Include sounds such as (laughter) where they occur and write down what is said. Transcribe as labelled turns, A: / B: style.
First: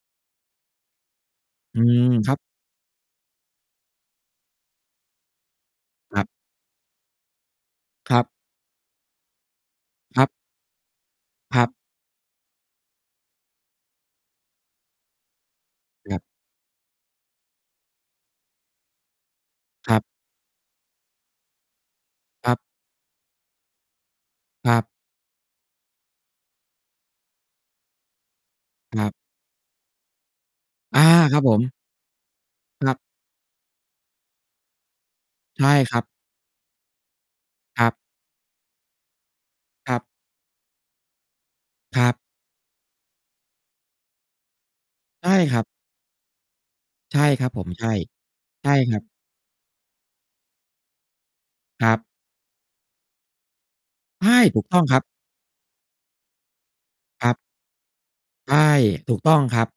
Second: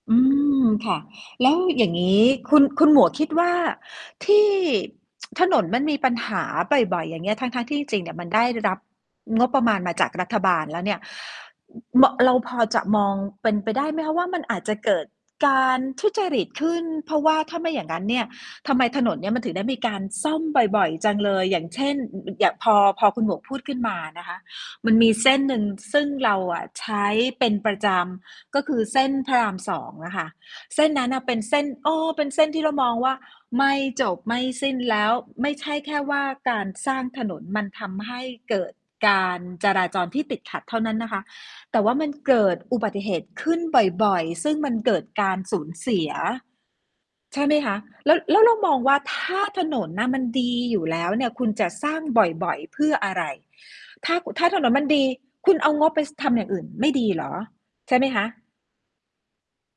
A: อืม ค่ะ แล้ว
B: อื
A: อย่าง
B: ม
A: งี้
B: ครับ
A: คุณ คุณหมวกคิดว่า ที่ (tsk) ถนนมันมีปัญ
B: ครับ
A: หาบ่อย ๆ อย่างเงี้ย ทั้ง ๆ ที่จริง ๆ เน
B: ค
A: ี่
B: ร
A: ย
B: ั
A: ม
B: บ
A: ันได้รับงบประมาณมาจาก
B: คร
A: ร
B: ั
A: ั
B: บ
A: ฐบาลแล้วเนี่ย
B: ครับ
A: มอ เราพอจะมองเป็นไปได้ไหมคะว่า มันอาจจะเกิดการทุ
B: ครั
A: จ
B: บ
A: ริตขึ้น เพราะว่าถ้าไม่อย่างงั้นเนี่ย ทำไมถนนเนี้ยมันถึงได้มีก
B: คร
A: า
B: ับ
A: รซ่อมบ่อย ๆ จังเลย อย่างเช่น ย ย
B: ค
A: ย
B: ร
A: ะ
B: ับ
A: พอ พอคุณหมวกพูดขึ้นมานะคะ
B: ครับ
A: มันมีเส้นหนึ่งซึ่งเราอะใช้เป็นประจำ ก็คือ
B: ค
A: เส
B: ร
A: ้
B: ับ
A: นพระราม 2 อะค่ะ เส้น
B: อา
A: นั้นน่ะเป
B: ค
A: ็
B: รั
A: น
B: บผ
A: เส้น
B: ม
A: เออ เป็นเส้นที่เราม
B: คร
A: อ
B: ั
A: ง
B: บ
A: ว่าไม่จบไม่สิ้น แล้วไม่
B: ใช
A: ใช
B: ่
A: ่แค
B: คร
A: ่
B: ับ
A: ว่า การสร้างถนนมัน
B: ค
A: ท
B: รับ
A: ำให้เกิดการจรา
B: ครั
A: จ
B: บ
A: รที่ติดขัดเท่านั้นนะคะ แต่ว่า
B: ค
A: ม
B: ร
A: ั
B: ั
A: น
B: บ
A: เกิดอุบัติเหตุขึ้นบ่อย ๆ ซึ่งมันเกิดก
B: ใช่
A: าร
B: ค
A: ส
B: ร
A: ู
B: ับ
A: ญเสีย
B: ใช่
A: ใช
B: ค
A: ่
B: รั
A: ไ
B: บ
A: หม
B: ผม
A: คะ
B: ใช่
A: แล้ว แล้วเรา
B: ใช
A: ม
B: ่
A: องว
B: ค
A: ่
B: ร
A: า
B: ับ
A: ถ้าถนนน่ะมันดีอยู่แล้วเนี่ย คุณจะ
B: ค
A: ส
B: ร
A: ร้
B: ั
A: าง
B: บ
A: บ่อย ๆ เพื่ออะไร ถ้า
B: ใช่
A: ถ้าถ
B: ถู
A: น
B: ก
A: น
B: ต้
A: ม
B: อ
A: ั
B: ง
A: น
B: ค
A: ด
B: รับ
A: ี คุณเอางบไป ส ทำอย่างอื่นไม่ดีเหร
B: คร
A: อ?
B: ับ
A: ใช่ไหมคะ
B: ใช่ ถูกต้องครับ